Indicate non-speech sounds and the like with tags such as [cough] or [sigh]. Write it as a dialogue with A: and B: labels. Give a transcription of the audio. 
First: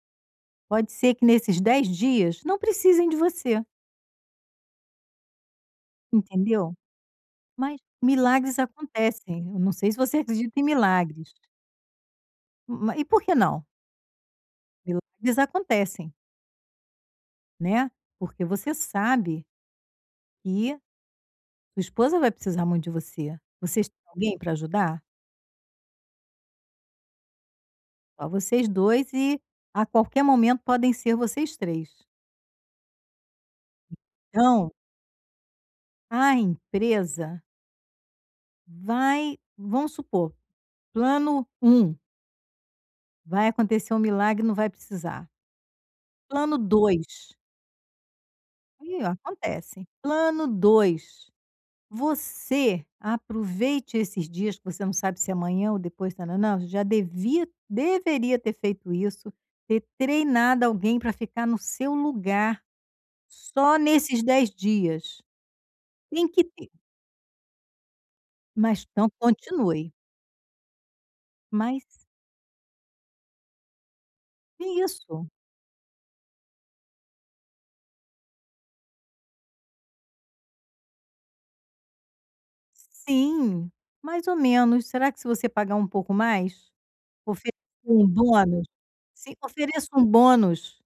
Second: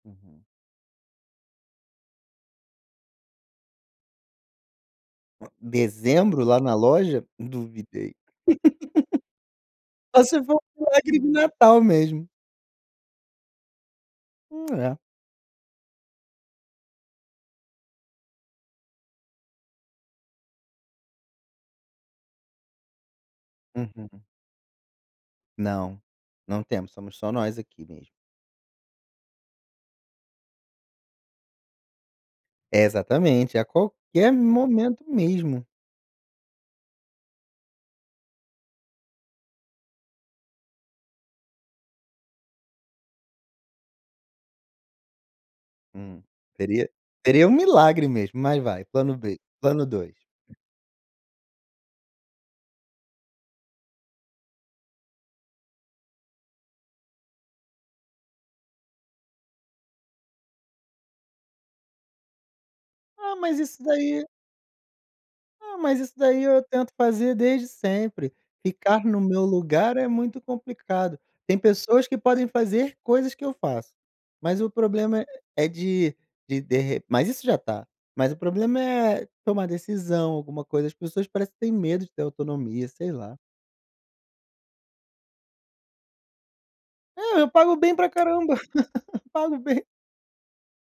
A: Uhum.
B: Pode ser que nesses 10 dias não precisem de você.
A: Dezembro lá
B: Entendeu?
A: na loja,
B: Mas
A: duvidei. [laughs]
B: milagres acontecem. Eu não sei se você
A: Só se
B: acredita
A: for
B: em
A: um milagre de
B: milagres.
A: Natal mesmo.
B: Ma e por que não?
A: Hum, é.
B: Eles acontecem. Né, porque você sabe e sua esposa vai precisar muito de você. Vocês têm
A: Uhum.
B: alguém para ajudar?
A: Não, não temos. Somos só nós aqui mesmo.
B: Só vocês 2 e, a qualquer momento, podem ser vocês 3.
A: Exatamente, a qualquer
B: Então
A: momento mesmo.
B: a empresa vai vamos supor, plano 1 vai acontecer um milagre e não vai precisar
A: Hum,
B: plano
A: seria
B: 2.
A: seria um milagre mesmo, mas vai,
B: E,
A: plano B,
B: acontece
A: plano
B: hein,
A: 2.
B: plano 2, você aproveite esses dias que você não sabe se amanhã ou depois, ta nã nã. Já devia deveria ter feito isso: ter treinado alguém para ficar no seu lugar
A: Ah, mas
B: só
A: isso
B: nesses
A: daí
B: 10 dias.
A: ah, mas isso
B: Tem
A: daí
B: que
A: eu
B: ter.
A: tento fazer desde sempre.
B: Mas
A: Ficar
B: então,
A: no meu
B: continue.
A: lugar é muito complicado. Tem
B: Mas.
A: pessoas que podem fazer coisas que eu faço, mas
B: Que
A: o problema
B: isso!
A: é de de derre Mas isso já está Mas o problema é tomar decisão, alguma coisa. As pessoas parecem que têm medo de ter autonomia, sei lá.
B: Sim, mais ou menos. Será que se você pagar um pouco mais,
A: É, eu
B: oferece
A: pago bem
B: um
A: para caramba,
B: bônus?
A: [laughs] eu
B: Sim,
A: pago bem.
B: ofereço um bônus.